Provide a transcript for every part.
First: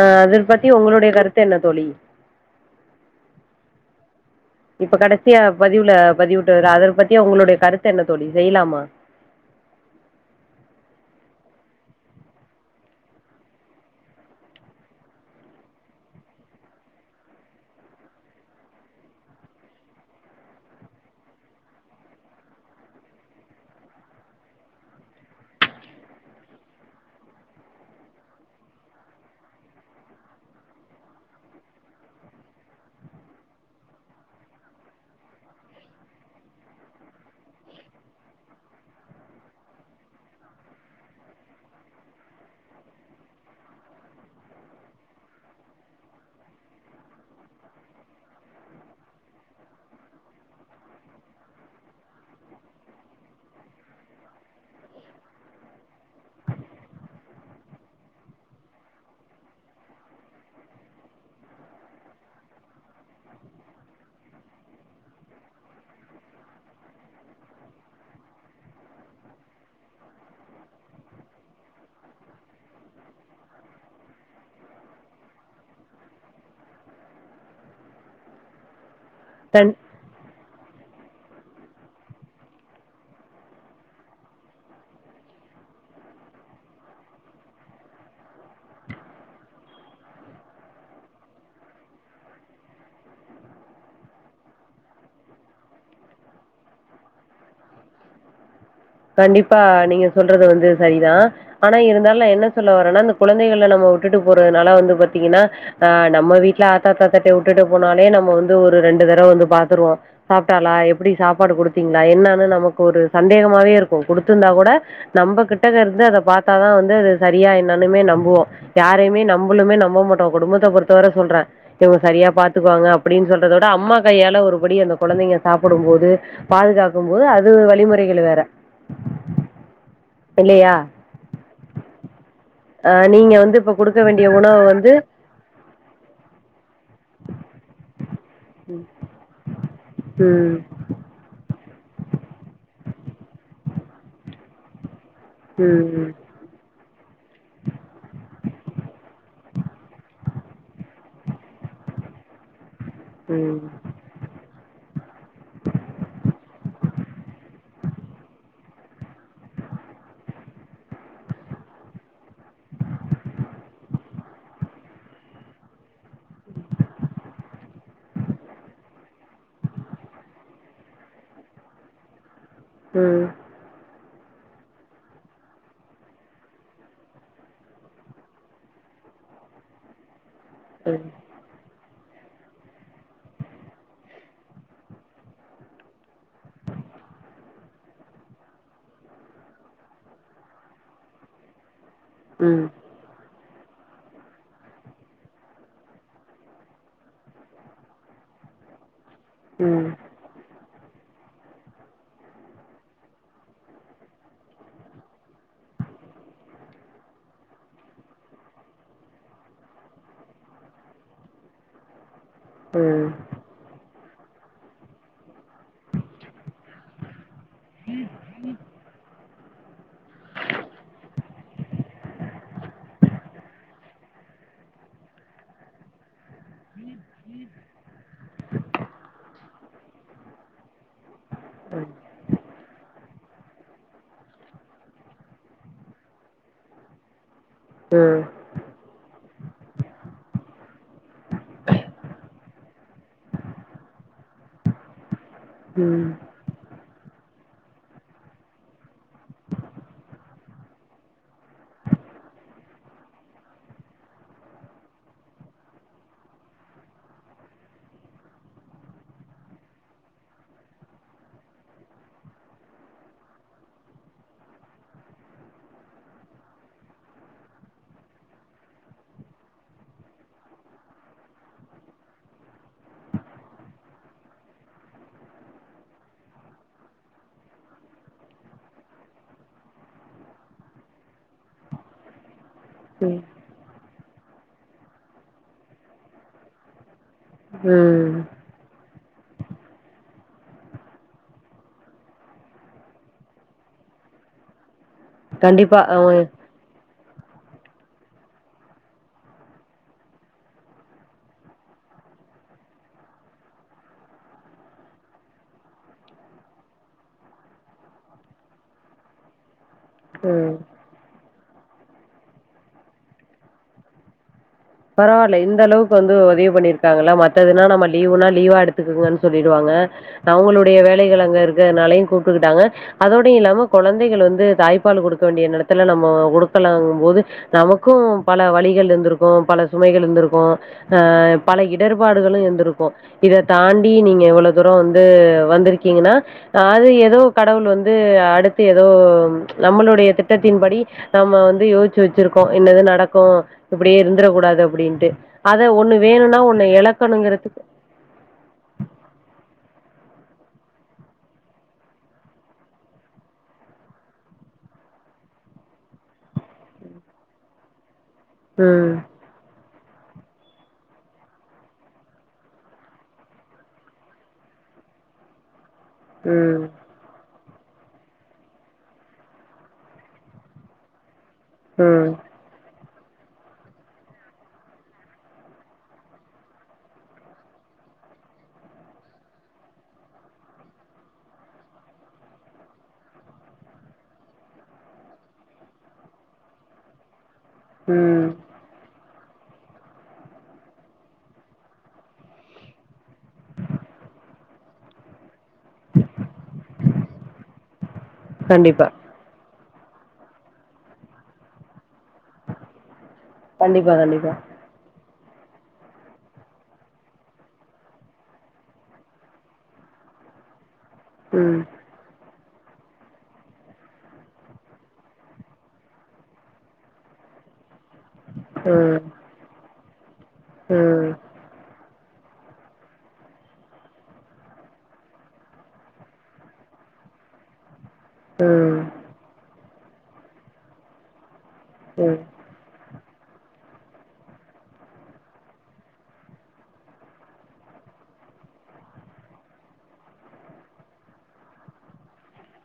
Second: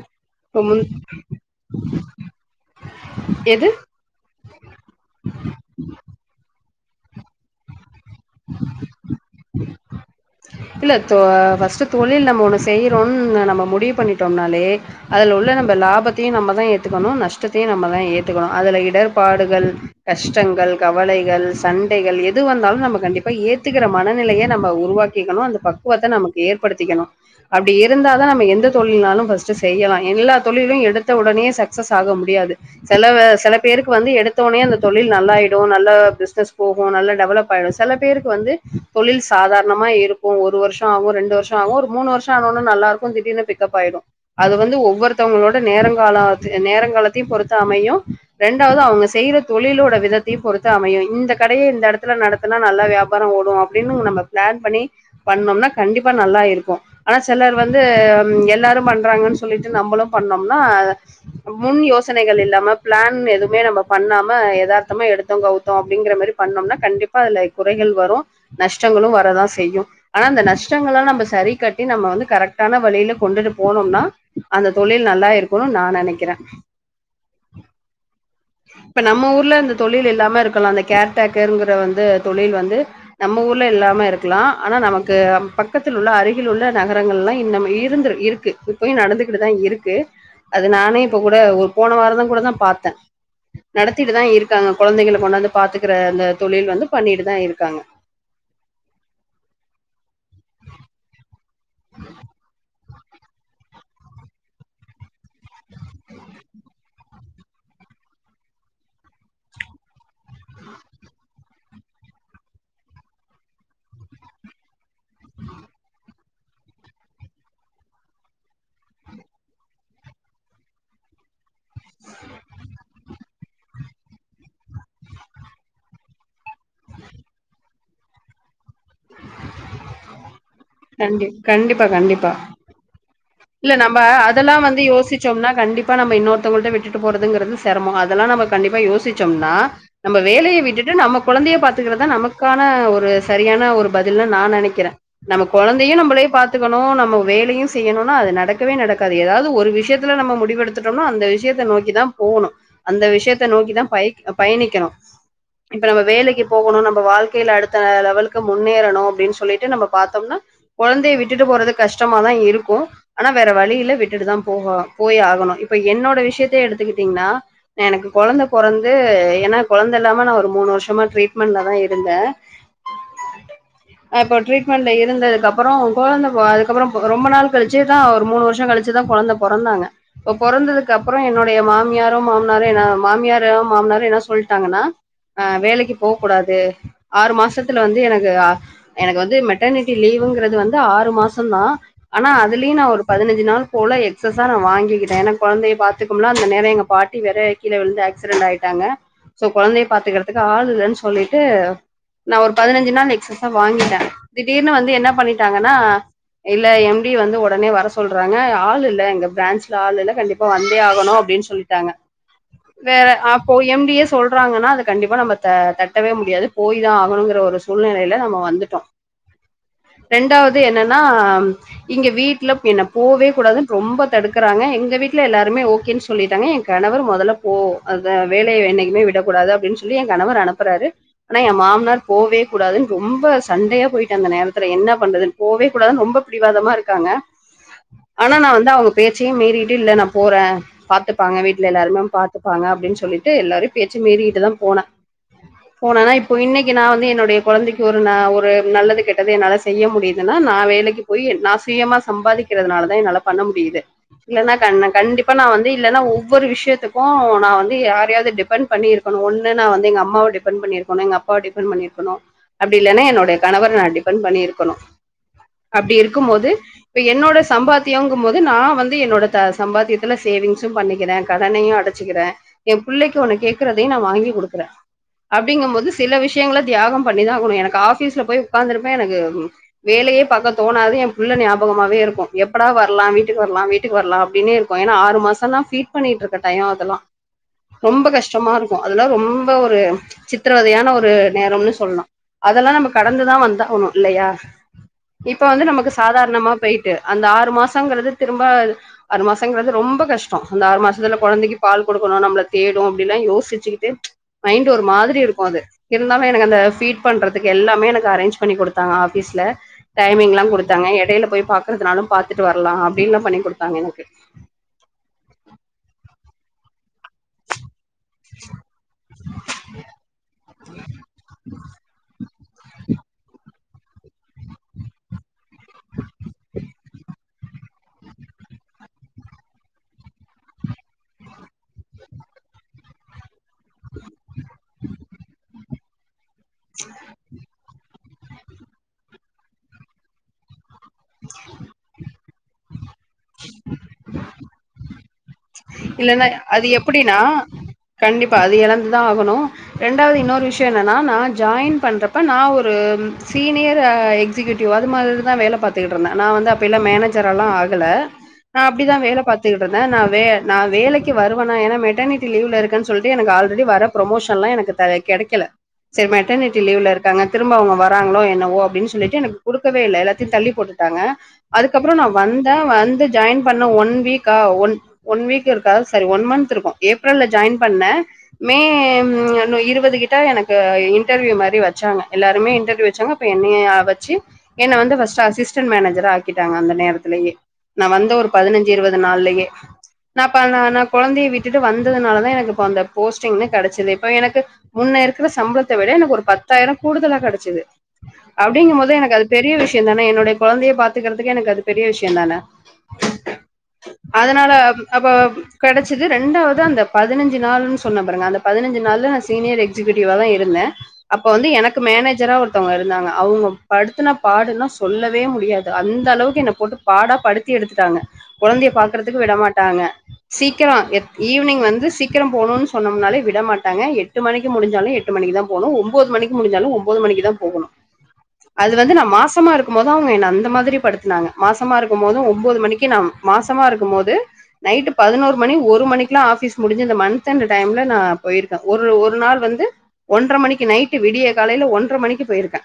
ஆஹ் அத இப்ப பத்தி முந் ஒங்களுடைய கருத்து என்ன தோழி எது இப்ப கடசியா பதிவுல பதிவிட்டு அத பத்தி உங்களுடைய கருத் து என்ன தோழி செய்யலாமா இல்ல தொ ஃபர்ஸ்ட்டு தொழில் நம்ம ஒண்ணு செய்யறோன் நம்ம முடிவு பண்ணிட்டோம்னாலே அதுல உள்ள நம்ம லாபத்தியு நம்ம தா ஏத்துக்கணு நஷ்டத்தையு நம்ம தா ஏத்துக்கணு அதுல இடர்பாடுகள் கஷ்டங் கள் கவலைகள் சண்டைகள் எது வந்தாலு நம்ம கண்டிப்பா ஏத்துகிற மனநிலைய நம்ம உருவாக் கிகணு அந்த பக்குவத்த நமக்கு ஏற்படுத்திக்கணு அப்டி இருந்தா தா நம்ம எந்த தொழில்னாலு ஃபஸ்ட்டு செய்யலா எல்லா தொழிலு எடுத்த உடனே சக்சஸ் ஆக முடியாது சில சில பேருக்கு வந்து எடுத்தோனே அந்த தொழில் நல்லாய்டு நல்லா பிசினஸ் போகு நல்ல டெவலப்பாய்டு சில பேருக்கு வந்து தொழில் சாதாரணமா இருக்கு ஒரு வருஷோ ஆகு ரெண்டு வருஷோ ஆகு ஒரு மூணு வருஷோ ஆனோனே நல்லாருக்கு திடீர்னு பிக்கப் ஆய்டு அது வந்து ஒவ்வொரு த்தவங்களோட நேரங்கால நேரங்காலத்தையு பொறுத்து அமையு ரெண்டாவ்து அவ்ங்க செய்யற தொழிளோட வி தத்தையு பொறுத்து அமையு இந்த கடைய இந்த எடத்துல நடத்தனா நல்லா வியாபாரோ ஓடு அப்டின்னு நம்ம பிளான் பண்ணி பண்ணோம்னா கண்டிப்பா நல்லா இருக்கு ஆனா சிலர் வந்து ம் எல்லாரு பண்றாங்கன் சொல்லிட்டு நம்ம நம்பளு பண்ணோம்னா முன் யோசனைகள் இல்லாம பிளான் எதுவுமே நம்ம பண்ணாம எதார்த் தமா எடுத்தோ கவுத்தோ அப்படிங்கிற மாரி பண்ணோம்னா கண்டிப்பா அலே குறைகள் வரு நஷ்டங்களு வரதா செய்யு ஆனா அந்த நஷ்டங்கள்லா நம்ப சரி கட்டி நம்ம வந்து கரெக்டான வழியில கொண்டுட்டு போனோம்னா அந்த தொ ழில் நல்லா இருக்குனுன் நா நெனைக்கிறே இப்ப நம்ம ஊர்ல கண் இந்த தொழில் இல்லாம இருக் கலா அந்த கேர்டேக்கர்ங்கிற வந்து தொழில் வந்து நம்ம ஊர்ல இல்லாம இருக்கலா ஆனா நமக்கு பக்கத்தில் உள்ள அருகில் உள்ள நகரங்கள்லா இன்னமு இருந்து இருக்கு இப்பயு நடந்துகிட்டுதா இருக்கு அது நானே இப்ப கூட ஒரு போன வாரா தா கூட தா பாத்தே நடத்திட்டுதா இருக்காங்க குழந்தைகளல கொண்டாந்து பாத்துக்கிற அந்த தொழில் வந்து பண்ணிட்டுதா இருக்காங்க கண்டிப்பா நீங்க சொல்றது வந்து சரிதா ஆனா இருந்தாலு நா என்ன சொல்ல வரேன்னா இந்த குழந்தைகளல நம்ம உட்டுட்டு போறதுனால வந்து பாத்தீங்கன்னா ஆ நம்ம வீட்ல தாத்தா தட்டி உட்டுட்டு போனாலே நம்ம வந்து ஒரு ரெண்டு தடவ வந்து பாத்துருவோ சாப்ட்டாலா எப்டி சாப்பாடு குடுத்தி ங்களா என்னன்னு நமக்கு ஒரு சந்தேகமாவே இருக் கு குடுத்துருந்தா கூட நம்ம கிட்ட இருந்து அத பாத்தாதா வந்து அது சரியா என்னன்னுமே நம்புவோ யா ரைய்மே நம்பளுமே நம்ப மாட்டோ குடும்பத்த பொறுத்தவர சொல்றே இவுங்க சரியா பாத்துக்குவாங்க அப்டின் சொல்றத விட அம்மா அம்மா கையால ஒருபடி அந்த கொழந்தைங்க சாப்புடும் போது பாதுகாக்கும் போது அது வழிமுறைகள் வேற இல்லையா கண்டி கண்டிப்பா கண்டிப்பா ஆ நீங்க வந்து இப்ப இல்ல நம்ம குடுக்க வேண்டிய அதெல்லா உணவு வந்து யோசிச்சோம்னா கண்டிப்பா நம்ம இன்னொருத்தவங்கள்ட்ட விட்டுட்டு போறதுங்கிறது செரமோ அது இதெல்லா நம்ம கண்டிப்பா யோசச்சம்னா நம்ம ம் வேலைய விட்டுட்டு நம்ம கொழந்தைய பாத் துகறதா நமக்கான ஒரு சரியான ஒரு பதில்ன்னு நா நெனைக்கிறே நம்ம கொழந்தையு ம் நம்மளே பாத்துக்கணு நம்ம வேலையு செய்யணு நடக்கவே நடக்காது ஏதாவ்து ஒரு விஷயத்துல நம்ம முடிவெடுத்துட்டம்னா அந்த விஷயத்த நோக்கிதா போணு அந்த ம் விஷயத்த ம் நோக்கிதா பை பயணிக்கணு இப்ப நம்ம வேலைக்கு போகணு நம் ப வாழ்க்கைல அடுத்த லெவலுக்கு முன்னேறணு அப்டின் சொல்லீட்டு நம்ம பாத்தம்னா கொழந்தைய விட்டுட்டு போறது கஷ் டமாதா இருக்கு ஆனா வேற வழிய இல்ல விட்டுட்டுதா போக போய் ஆகணு இப்ப என்னோட விஷயத்த எடுத்துக்கிட்டீங்ன்னா எனக் கு குழந்த பொறந்து ஏனா கொழந்த இல்லாம நா ஒரு மூணு வருஷமா ட்ரீட்மெண்ட்லதா இருந்தே ம் அப்போ ட்ரீட்மெண்ட்ல இருந்ததுக்கப்றோ கொழந்த பொ அதுக்கப்றோ ரொம்ப நாள் க ழிச்சிதா ஒரு மூனு வர்ஷோ கழிச்சிதா கொழந்த பொறந்தாங்க பொறந்ததுக்கப்றோ என்னுடைய மாமி மாமியாரு மாமனாரு என்ன மாமியாரு மாமனாரு என்னா சொல்ட்டாங்கன்னா ஆ வேலைக்கு போக்கூடாது ஆறு மாசத்துல வந்து எனக்கு எனக்கு வந்து மெட்டானிட்டி லீவ் ங்கிறது வந்து ஆறு மாசந்தா ஆனா ம் ம் அதுலியு நா ஒரு பதினஞ்சு நாள் போல எக்சஸா நா வாங்கிகிட்டே ஏனா கொழந்தைய பாத்துக்கும்ல அந்த நேர எங்க பாட்டி வேற கீழ விழுந்து ஏக்சிரெண்ட் ஆயிட்டாங்க சோ கொழந்தைய பாத்துக்கறதுக்கு ஆள் இல்லன் சொல்லீட்டு நா ஒரு பதினஞ்சு நாள் எக்ஸர்ஸா வாங்கிட்டே திடீர்னு வந்து என்ன பண்ணிட்டாங்கன்னா இல்ல எம் டி வந்து ஒடனே வர சொல்றாங்க ஆள் இல்ல எங்க பிரான்சில ஆள் இல்ல கண்டிப்பா வந்தே ஆகணு அப்டின் சொல்லிட்டாங்க வேற ம் அப்போ எம் டி சொல்றாங்கன்னா அது கண்டிப்பா நம்ம த தட்டவே முடியாது போய் தா ஆகணுங்கிற ஒரு சூழ்நெலைல நாம வந்துட்டோ ரெண்டாவது என்னன்னா இங்க வீட் [unintelligible] என்ன போவே கூடாதுன் ரொம்ப தடுக்கறாங்க எங்க வீட்ல எல்லாருமே ஓகே சொல்லி ட்டாங்க என் கணவர் மொதல்ல போ அந்த வேலய என்னைக்குமே விடக்கூடாது அப்டின்னு சொல்லி என் கணவர் அனுப்பறாரு ஆனா என் மாமனார் போவே கூடாதுன்னு ரொம்ப சண்டயா போயிட்டு அந்த நேரத்துல என்ன பண்றதுன்னு போவே கூடதுன்னு ரொம்ப பிடிவாதமா இருக்காங்க ஆனா நா வந்து அவங்க பே ச்சியும் மீறிட்டு இல்ல நா போறேன் பாத்துப்பாங்க வீட்ல எல்லாருமே பாத்துப்பாங்க அப்டின்னு சொல் லிட்டு எல்லாரையும் பேச்சு மீறிட்டு தா போனேன் ம் போனனா இப்ப இன்னைக்கு நா வந்து என்னோடய கொழந்தைக்கு ஒரு ந ஒரு நல்லது கெட்டது என்னால செய்ய முடியுதுன்னா நா வேலைக்கு போய் நா சுயமா சம்பாதிக்கறதுனால தா என்னால பண்ண முடியுது இல்லன்னா கண் கண்டிப்பா நா வந்து இல்லன்னா ஒவ்வொரு விஷயத்துக்கும் நா வந்து யாரயாது டிப்பன் பண்ணி இருக்கணும் ஒண்ணு நா வந்து எங்க அம்மாவ டிப்பன் பண்ணி இருக்கணும் எங்க அப்பாவ டிப்பன் பண்ணி இருக்கணும் அப்டி இல்லன்னா என்னோடய கணவர நா டிப்பன் பண்ணி இருக்கணும் அப்டி இருக்கும் போது இப்ப என்னோட சம்பாத்தியங்கும் போது நா வந்து என்னோட த சம்பாத்தியத்துல சேவிங்ஸும் பண்ணிக்கறேன் கடனையும் அ டச்சுக்கறேன் என் பிள்ளைக்கு ஒன்னு கேக்கறதையும் நா வாங்கி குடுக்கறேன் அப்டிங்கும் போது சில விஷயங்கள தியாகம் பண்ணிதா ஆகணும் எனக்கு ஆபீஸ்ல போய் உக்காந்துருப்பேன் எனக்கு ம் வேல யே பாக்க தோணாது என் புள்ள ஞாபகமாவே இருக்கும் எப்படா வரலாம் ம் வீட்டுக்கு வரலாம் வீட்டுக்கு வரலாம் அப்டின்னே இருக்கும் ஏன்னா ஆறு மாசன்தா ஃபீட் பண்ணிட்டுருக்க டயம் அதெல்லாம் ரொம்ப ம் கஷ்டமா இருக்கும் அதெல்லாம் ரொம்ப ஒரு சித்திரவதையான ஒரு நேரம்னு சொல்லாம் அதெல்லாம் நம்ப கடந்துதா வந்த ஆவணும் இல்லயா இப்ப வந்து கண்டிப்பா நமக்கு அவங்க சாதாரணமா போயிட்டு அந்த ஆறு மாசம்ங்கறது திரும்ப ஆறு மாசங்கறது ரொம்ப கஷ்டம் அந்த ஆறு மாசத்துல கொழந்தைக்கு பால் குடு க்கணும் நம்மள தேடும் அப்டில்லாம் யோசிச்சுக்கிட்டு மைண்ட் ஒரு மாதிரி இருக்கும் அது இருந்தாலும் எனக்கு அந்த பீட் பண்றதுக்கு எல்லாமே எனக்கு அரேஞ்ச் பண்ணி குடுத்தாங்க ஆபீஸ்ல டைமிங்லாம் ம் குடுத்தாங்க எடைல போய் பாக்கறதுனாலும் பாத்துட்டு வரலாம் அப்டின்லாம் பண்ணி குடுத்தாங்க எனக்கு [unintelligible] பண்ணிருக்காங்களா மற்றத்துனா நம்ம லீவ்னா லீவா எடுத்துக்கங்கன்னு சொல்லிடுவாங்க அவங்களுடைய வேலைகள அங்க இருக்கறனாலயும் கூட் ஒத்துகிட்டாங்க அதோடு இல்லாம கொழந்தைகள் வந்து தாய்ப்பால் குடுக்க வேண்டிய நேரத்துல நம்ம குடுக்கலங் போது நமக்கும் பல வழிகள் இருந்துருக்கும் பல சுமைகள் இருந்துருக்கும் அ பல இடர்பாடுகளு இருந்துருக்கும் இத தாண்டி நீங்க எவ்ள தூரம் வந்து வந்திருக்கீங்கன்னா அது ஏதோ கடவுள் வந் து அடுத்து ஏதோ நம்பளோடய திட்டத்தின்படி நம்ம வந்து யோசிச்சு வச்சிருக்கோ இன்னது நடக் இப்போ இப்டியே இருந் அப்டின்ட்டு இல்லன்னா வேணுனா ஒண்ணு அது எப்டின்னா எழக்கணுங்கிறதுக்கு கண்டிப்பா அது இழந்துதா ஆகணு ரெண்டாவது இன்னொ விஷயம் என்னனா நா ஜாயின் பண்றப்ப நா ஒரு சீனியர் ஆ எக்ஸிகயூட்டிவ் அது மாரிதா வேல பாத்துக்கிட்டு இருந்தே நா வந்து அப்பயலாம் மேனேஜரல்லா ஆகல நா அப்டிதா ம் வேல பாத்துக்கிட்டுருந்தே நா வே நா வேலைக்கு வருவன்னா ஏன்னா மெட்டனிட்டி லீவ்ல இருக்கன்னு சொல்ட்டு எனக்கு ஆல்ரெடி வர பரமோஷன்லா எனக்கு த கடைக்கல சரி மெட்டனிட்டி ம் லீவ்ல இருக்காங்க திரும்ப அவங்க வராங்களோ என்னவோ அப்டின்னு சொல்லிட்டு எனக்கு குடுக்கவே இல்ல எல்லாத்தையு தள்ளி போட்டுட்டாங்க அதுக்கப்ரோ நா ம் வந்தே வந்து ஜாயின் பண்ண ஒன் வீக்கா ஒன் ஒன் வீக் இருக்கா சரி ஒன் மந்த் இருக்கும் ஏப்ரல்ல ஜாயின் பண்ணே மே ம் இருவது கிட்ட எனக்கு இன்டர்வியூ மாரி வச்சாங்க எல்லாருமே இன்டர்வியூ வச்சாங்க என்னயு வச்சு என்ன வந்து ஃபர்ஸ்ட்டு அசிஸ்டன்ட் மேனேஜரா ஆக்கிட்டாங்க அந்த நேரத்லயே நா வந்த ஒரு ம் பதினஞ்சு இருவது நாள்லயே நா அப் நா நா கொழந்தைய விட்டுட்டு வந்ததுனாலதா எனக்கு இப்ப அந்த போஸ்டிங்மே கடைச்சது இப்ப எனக்கு முன்ன இருக்கற சம்பளத்த விட எனக்கு ஒரு பத்தாயிரம் கூடுதலா கடைச்சுது அப்டிங்கும் கண்டிப்பா போது எனக்கு அது பெரிய விஷய தானே என்னோடய கொழந்தய பாத்துக்கறதுக்கு எனக்கு அது பெரிய விஷய ம்தானே கண்டிப்பா கண்டிப்பா அதனால அப்போ கடைச்சது ரெண்டாவது அந்த பதினஞ்சு நாள்ன்னு சொன்ன பாருங்க அந்த பதினஞ்சு நாள்ல நா சீனியர் எக்ஸிக்யூ டிவ்வாதா இருந்தே அப்ப வந்து ம் எனக்கு மேனேஜரா ஒரு தங்க இருந்தாங்க அவங்க படுத்துனா பாடுனா சொல்லவே முடியாது அந்த அளவுக்கு என்ன போட்டு பாடா படுத்தி எடுத்து டாங்க கொழந்தய ம் பாக்கறதுக்கு விடமாட்டாங்க சீக்கரம் எ ம் ஈவினிங் வந்து சீக் கரம் போணும்னு சொன்னம்னாலே விட மாட்டங்க எட்டு மணிக்கு முடிஞ்சாலு எட்டு மணிக்கு தா போணு ஒம்போது மணிக்கு முடிஞ்சாலும் ஒம்போது மணி இன்னகிதா போகணும் அது வந்து நான் மாசமா இருக்கும் போது அவுங்க என்ன அந்த மாதிரி படுத்துனாங்க மாசமா இருக்கும் ம் போதும் ஒம்போது மணிக்கி நா மாசமா இருக்கும் போது நைட்டு பதினோரு மணி ஒரு மணிக்ல்லா ஆஃபீஸ் முடிஞ்சு இந்த மன்த் எண்டு டைம்ல நா போயிருக்க ஒரு ஒரு நாள் வந்து ந்து ஒன்ற மணிக்கு நைட்டு விடிய காலையில ஒன்ற மணிக்கி பேயிருக்க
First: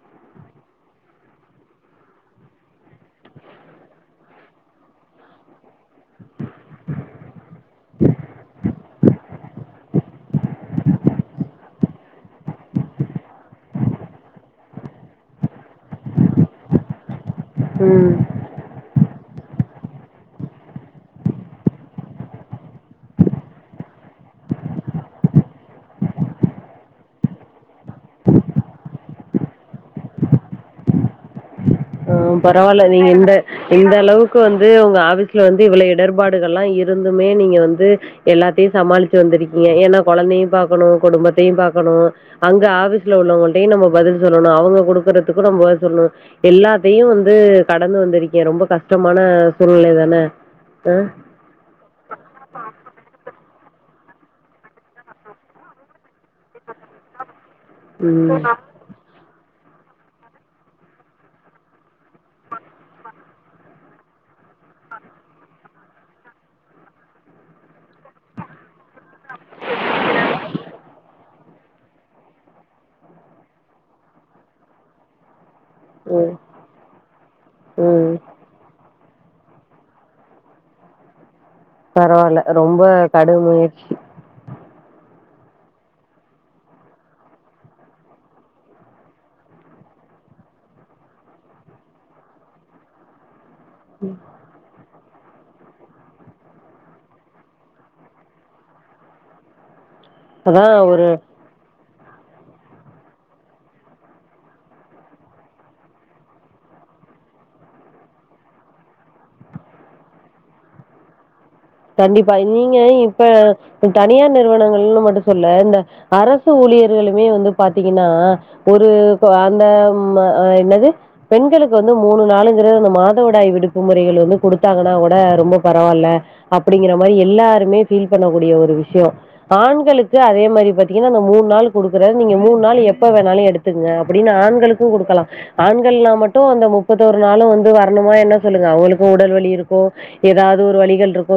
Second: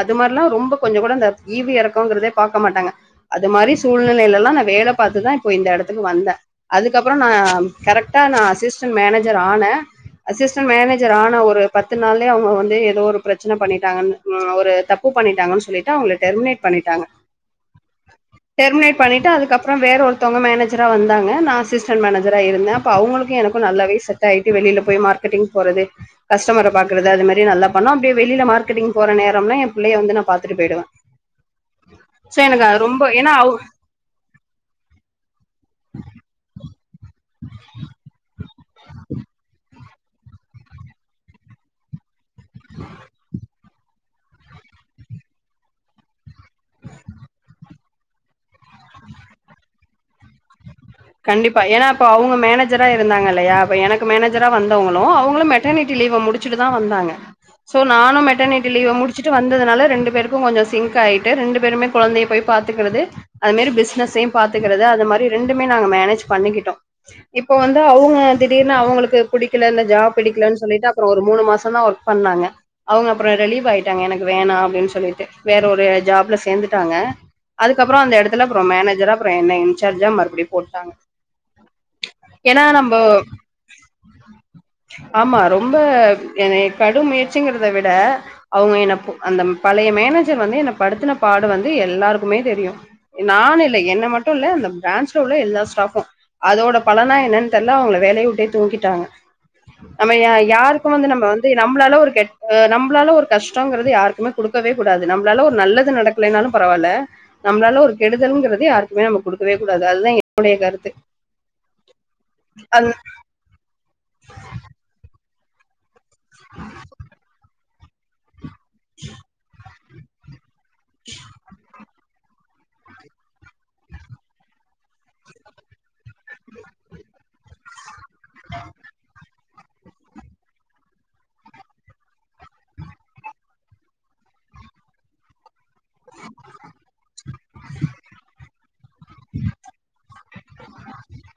அது மார்ல்லா ரொம்ப கொஞ்சகூடந்த ஈவு எறக்கோங்கறதே பாக்க மாட்டாங்க அது மாரி சூழ்நிலையிலல்லா நா வேல பாத்துதா இப்போ இந்த எடத்துக்கு வந்த அதுக்கப்பறோ நா கரெக்டா நா அசிஸ்டன் மேனேஜர் ஆனே அசிஸ்டன்ட் மேனேஜர் ஆனா ஒரு பத்து நாள்ளயே அவுங்க வந்து ஏதோ ஒரு பிரச்சன பண்ணிட்டாங்கன்னு ம் ஒரு தப் தப்பு பண்ணிட்டாங்கன் சொல்லிட்டு அவுங்கள டெர்மினேட் பண்ணிட்டாங்க ம் ம் டெர்மினேட் பண்ணிட்டு அதுக்கப்புற வேற ஒருத்தவுங்க மேனேஜரா வந்து தாங்க நா அசிஸ்டண்ட் மேனேஜரா இருந்த அப்ப அவுங்களுக்கு எனக்கு நல்லாவே செட் ஆகிட்டு வெளியில போய் மார்க்கெட்டிங் போறது கஸ்டமர பாக்குறது அது மாரி நல்லா பண்ணோ அப்டியே வெளில மார்கெட்டிங் போற நேரம்லா என் புள்ளய வந்து நா பாத்துட்டு பேயிடுவ ஆ பரவால்ல நீங்க இந்த ஏன்னா அவ இந்த அளவுக்கு வந்து உங்க ஆபீஸ்ல வந்து இவ்வள இடர்பாடுகல்லா இருந்துமே நீங்க வந்து எல்லாத் டியே சமாளிச்சு வந்திருக்கீங்க ஏன்னா கொழந்தையு பாக்கணு குடும்பத்தையு பாக்கணு அங்க ஆபீஸ்ல உள்ளவுங்க டே நம்ம பதில் சொல்லணு அவுங்க கொடுக்கறதுக்கூ நம்ம பதில் சொல்ணு எல்லாத் இதையும் வந்து கடந்து வந்திருக்கேன் ரொம்ப கஷ்டமான சூழ்நிலை தான அ. கண்டிப்பா ஏன்னா அப்ப அவுங்க மேனேஜரா இருந்தாங்க இல்லையா இப்ப எனக்கு மேனேஜரா வந்தவங்களு அவுங்களு மெட்டர்னிட்டி லீவ முடிச்சுட்டு தான் வந்தாங்க சோ நானும் ம். மெட்டர்னிட்டி லீவ முடிச்சுட்டு வந்து அதனால ரெண்டு பேருக்கூ கொஞ்சோ சிங்க் ஆயிட்டு ரெண்டு பேருமே கொழந்தய போய் பாத்துக்கறது அது மேரி பிஸ்னஸ்ஸையு பாத் க்கறது அது மாரி ரெண்டுமே நாங்க மேனேஜ் பண்ணிக்கிட்டோ இப்போ வந்து து அவுங்க திடீர்னு அவங்களுக்கு புடிக்கல இந்த ஜாப் பிடிக்கலன் சொல்லிட்டு அப்புறோ ஒரு மூணு மாசம் தான் ஒர்க் பண்ணாங்க அவுங்க அப்பறோ ரிலீவ் ஆயிட்டாங்க எனக்கு வேணா அப்டின் சொல்லிட்டு வேற ஒரு ம். ஜாப்ல சேந்துட்டாங்க அதுக்கப்பறோ அந்த ம். எடத்துல அப்புறோ மேனேஜரா அப்புறொ என்ன இன்சார்ஜா மறுபடி போட்டாங்க பரவால்ல ஏன்னா ரொம்ப நம்ப கடும் முயற்சி ஆமா ரொம்ப என்னைய கடும் முயற்சிங்கிறத விட அவுங்க என்னப் அந்த பல ஏன் மேனேஜர் வந்து என்ன படுத்துனப்பாடு வந்து எல்லாருக்குமே தெரியு நானு இல்ல ல என்ன மட்டுல்ல அந்த பிரான்ச் உள்ள எல்லா ஸ்டாஃபும் அதோட பலனா என்னன்னு தெர்ல அவுங்கள வேலய வுட்டே தூக்கிட்டாங்க நம்ம யா அதான் யாருக்கும் ஒரு வந்து நம்ம வந்து நம்ளால ஒரு கெட் நம்பளால ஒரு கஷ்டோங்கறது யாருக்குமே குடுக்கவே கூடாது நம்ப்ளால ஒரு நல்லது நடக்லேன்னாலும் பரவால்ல நம்ப்ளால ஒரு கெடுதல்ங்கறது யாருக்குமே நம்ம குடுக்கவே கூடாது அதுதா என்னுடைய கருத்து கண்டிப்பா நீங்க அது இப்ப தனியார் நிறுவனங்கள்ன்னு மட்டு சொல்ல இந்த அரசு ஊழியர்களுமே வந்து பாத்தீங்கன்னா ஒரு அந்த ம் என்னது பெண்களுக்கு வந்து வந்து மூணு நாளுங்கிற அந்த மாதவிடாய் விடுப்பு முறைகள் வந்து குடுத்தாங்கன்னா கூட ரொம்ப பரவால்ல அப்டிங்கிற மாரி எல்லாருமே ஃபீல் பண்ணக்கூடிய ஒரு விஷயம் ஆண்களுக்கு அதே மாரி பாத்தீங்கன்னா அந்த மூண் நாள் குடுக்குற நீங்க மூண் நாள் எப்ப வேணாலு எடுத்துங்க அப்படின்னா ஆண்களுக்கும் குடுக்கலா ஆண்கல்லாம் மட்டும் அந்த முப்பத்தோரு நாளும் வந்து வரணுமா என்ன சொல்லுங்க அவுகளுக்கும் உடல் வலி இருக்கூ ஏதா ஒரு ஒரு வலிகள் இருக்கூ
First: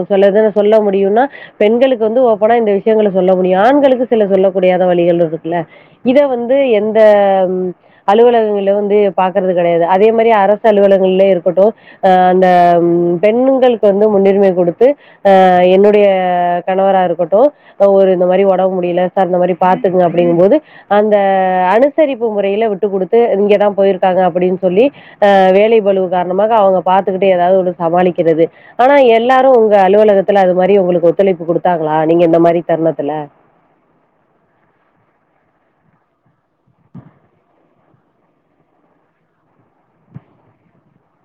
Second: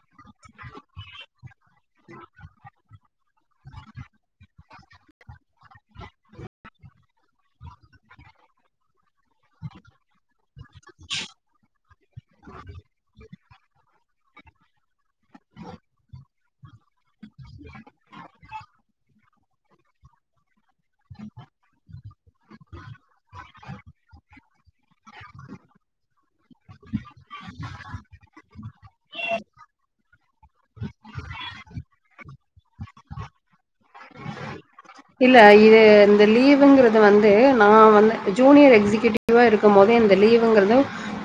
சொல்ல முடியுன்னா பெண்களுக்கு வந்து ஓப்பனா இந்த விஷயங்களை சொல்ல முடியும் ஆண்களுக்கு சில சொல்லமுடியாத வலிகள் இருக்கும் இல்ல இத வந்து எந்த அலுவலகங்களு வந்து பாக்கறது கெடையாது அதே மாரி அரசு அரசு அலுவலங்களே இருக்கட்டு அந்த பெண்களுக்கு வந்து முன்னுரிமை கொடுத்து ஆ என்னுடைய கணவரா இருக்கட்டு ஒரு இந்த மாரி ஓடம்பு முடியல சார் இந்த மாரி பாத்துக்கணு அப்டிங்கும்போது அந்த அனு அனுசரிப்பு முறையில விட்டுக் கொடுத்து இங்கேதா போயிருக்காங்க அப்டின் சொல்லி வேலை பலுவுக்காரணமாக மாக அவுங்க பாத்துக்கிட்டு ஏதாவ்து ஒரு சமாளிக்கிறது ஆனா எல்லாரு உங்க உங்க அலுவலகத்துல அது மாரி உங்குளுக்கு ஒத்துழைப்பு குடுத்தாங்களா நீங்க இந்த மாரி தருணத்துல இல்ல இது இந்த லீவுங்குறது வந்து நா வந்து ஜூனியர் எக்ஸிகியூட்டிவா இருக்கும் போது இந்த லீவுங்கிறது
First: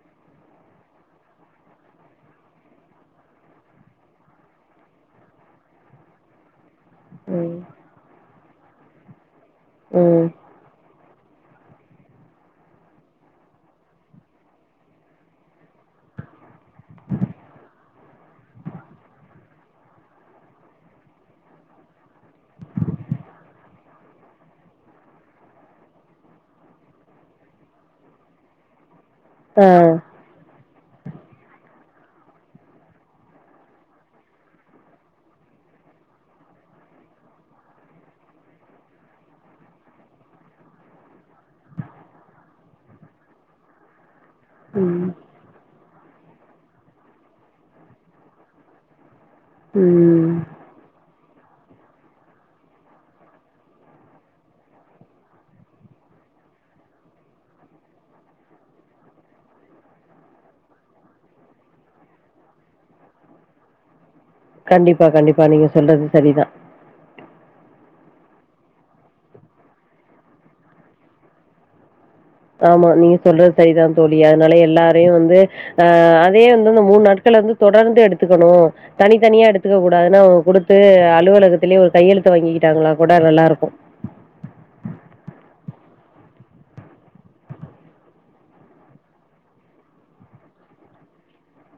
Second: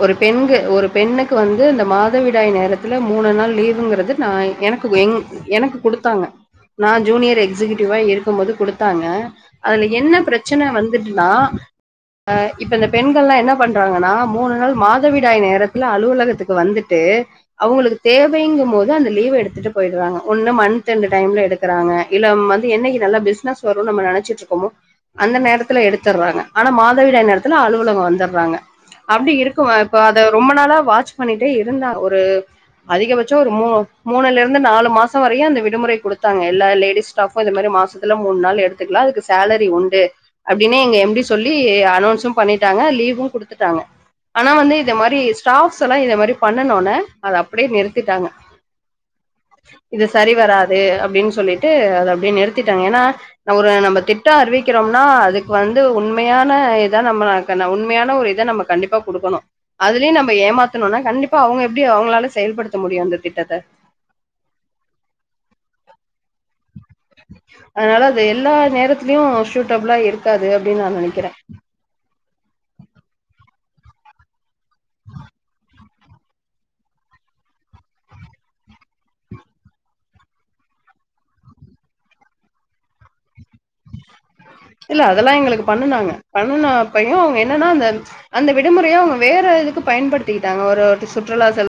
ஒரு பெண்கு ஒரு பெண்ணுக்கு வந்து இந்த மாதவிடாய் நேரத்துல மூணு நாள் லீவு லீவுங்குறது நா எனக்கு எங்கு எனக்கு குடுத்தாங்க நா ஜூனியர் ம் எக்ஸிக்யூட்டிவா இருக்கும் போது குடுத்தாங்க அதுல என்ன ம் பிரச்சன வந் வந்துட்டுனா ஆ இப்ப இந்த பெண்கள்லா என்ன பண்றாங்கன்னா மூணு நாள் மாதவிடாய் நேரத்துல அலுவலகத்துக்கு வந்துட்டு அவுங்குளுக்கு தேவைங்கும் போது அந்த லீவ எடுத்துட்டு போயிட்றாங்க ஒன்னு மன்த் எண்டு டைம்ல எடுக்குறாங்க இல்ல வந்து என்னிக்கு நல்லா பிசினஸ் வரோ நம்ம நெனச்சிக்கிட்டு இருக்கோமோ அந்த நேரத்துல எடுத்துறாங்க ஆனா மாதவிடாய் நேரத்துல அலுவலகோ வந்துடுறாங்க அப்டி இருக்கு ஆ இப்போ அத ரொம்ப நாளா வாட்ச் பண்ணிட்டே இருந்தே ஒரு அதிகபட்சோ ஒரு மூணு மூணுல இர்ந்து நாலு மாசோ வரையு இந்த விடுமுறை குடுத்தாங்க எல்லா லேடிஸ் ஸ்டாஃபோ இந்த மாரி மாசோ மாசத்துல மூணு நாள் எடுத்துக்கலா அதுக்கு சேலரி உண்டு அப்டீனே எங்க எம் டி சொல்லி அனோன்சோ பண்ணிட்டாங்க லீவு குடுத்துட்டாங்க ஆனா வந்து இத ம் மாரி ஸ்டாப்ஸெல்லா இத மாரி பண்ணனவொன்னே அத அப்டியே நிறுத்திட்டாங்க இது சரி ம் வராது அப்டீன்னு சொல்லிட்டு அத அப்டியே நிறுத்திட் நிறுத்திட்டாங்க ஏன்னா ஒரு நம்ம திட்டோ அறிவிக்கிறோம்னா அதுக்கு வந்து உண்மையான இத நம்ம உண்மையான ஒரு இத நம்ம கண்டிப்பா குடுக்கணோ அதுலயு நம்ம ஏமாத்துநோனா கண்டிப்பா அவுங்க எப்டி அவுங்களால செயல் செயல் படுத்த முடியு அந்த திட்டத்த கண்டிப்பா கண்டிப்பா நீங்க சொல்றது சரிதா அதனால அது எல்லா நேரத்திலயு ஷூட்டபுளா இருக்காது அப்டின்னு நா நெனைக்கிறே ஆமா நீங்க சொல்றது சரிதா தோழி அதனால எல்லாரையு வந்து அ அதே வந்து அந்த மூண் நாட்கள் வந்து தொடர்ந்து எடுத்துக்கணோ தனித்தனியா எடுத்துக்கக் கூடாதுனு குடுத்து அலுவலகத்திலே ஒரு கையெழுத்த வாங்கிக்கிட்டாங்களா கூட நல்லா இருக்கோ [inaudible] இல்ல அதெல்லா எங்குளுக்கு பண்ணுனாங்க பண்ணுனா அப்பையு அவுங்க என்னன்னா அந்த அந்த விடுமுறையோ அவுங்க வேற வேற இதுக்கு பயன்படுத்திக்கிட்டாங்க ஒரு வாட்டி சுற்றுலா செல்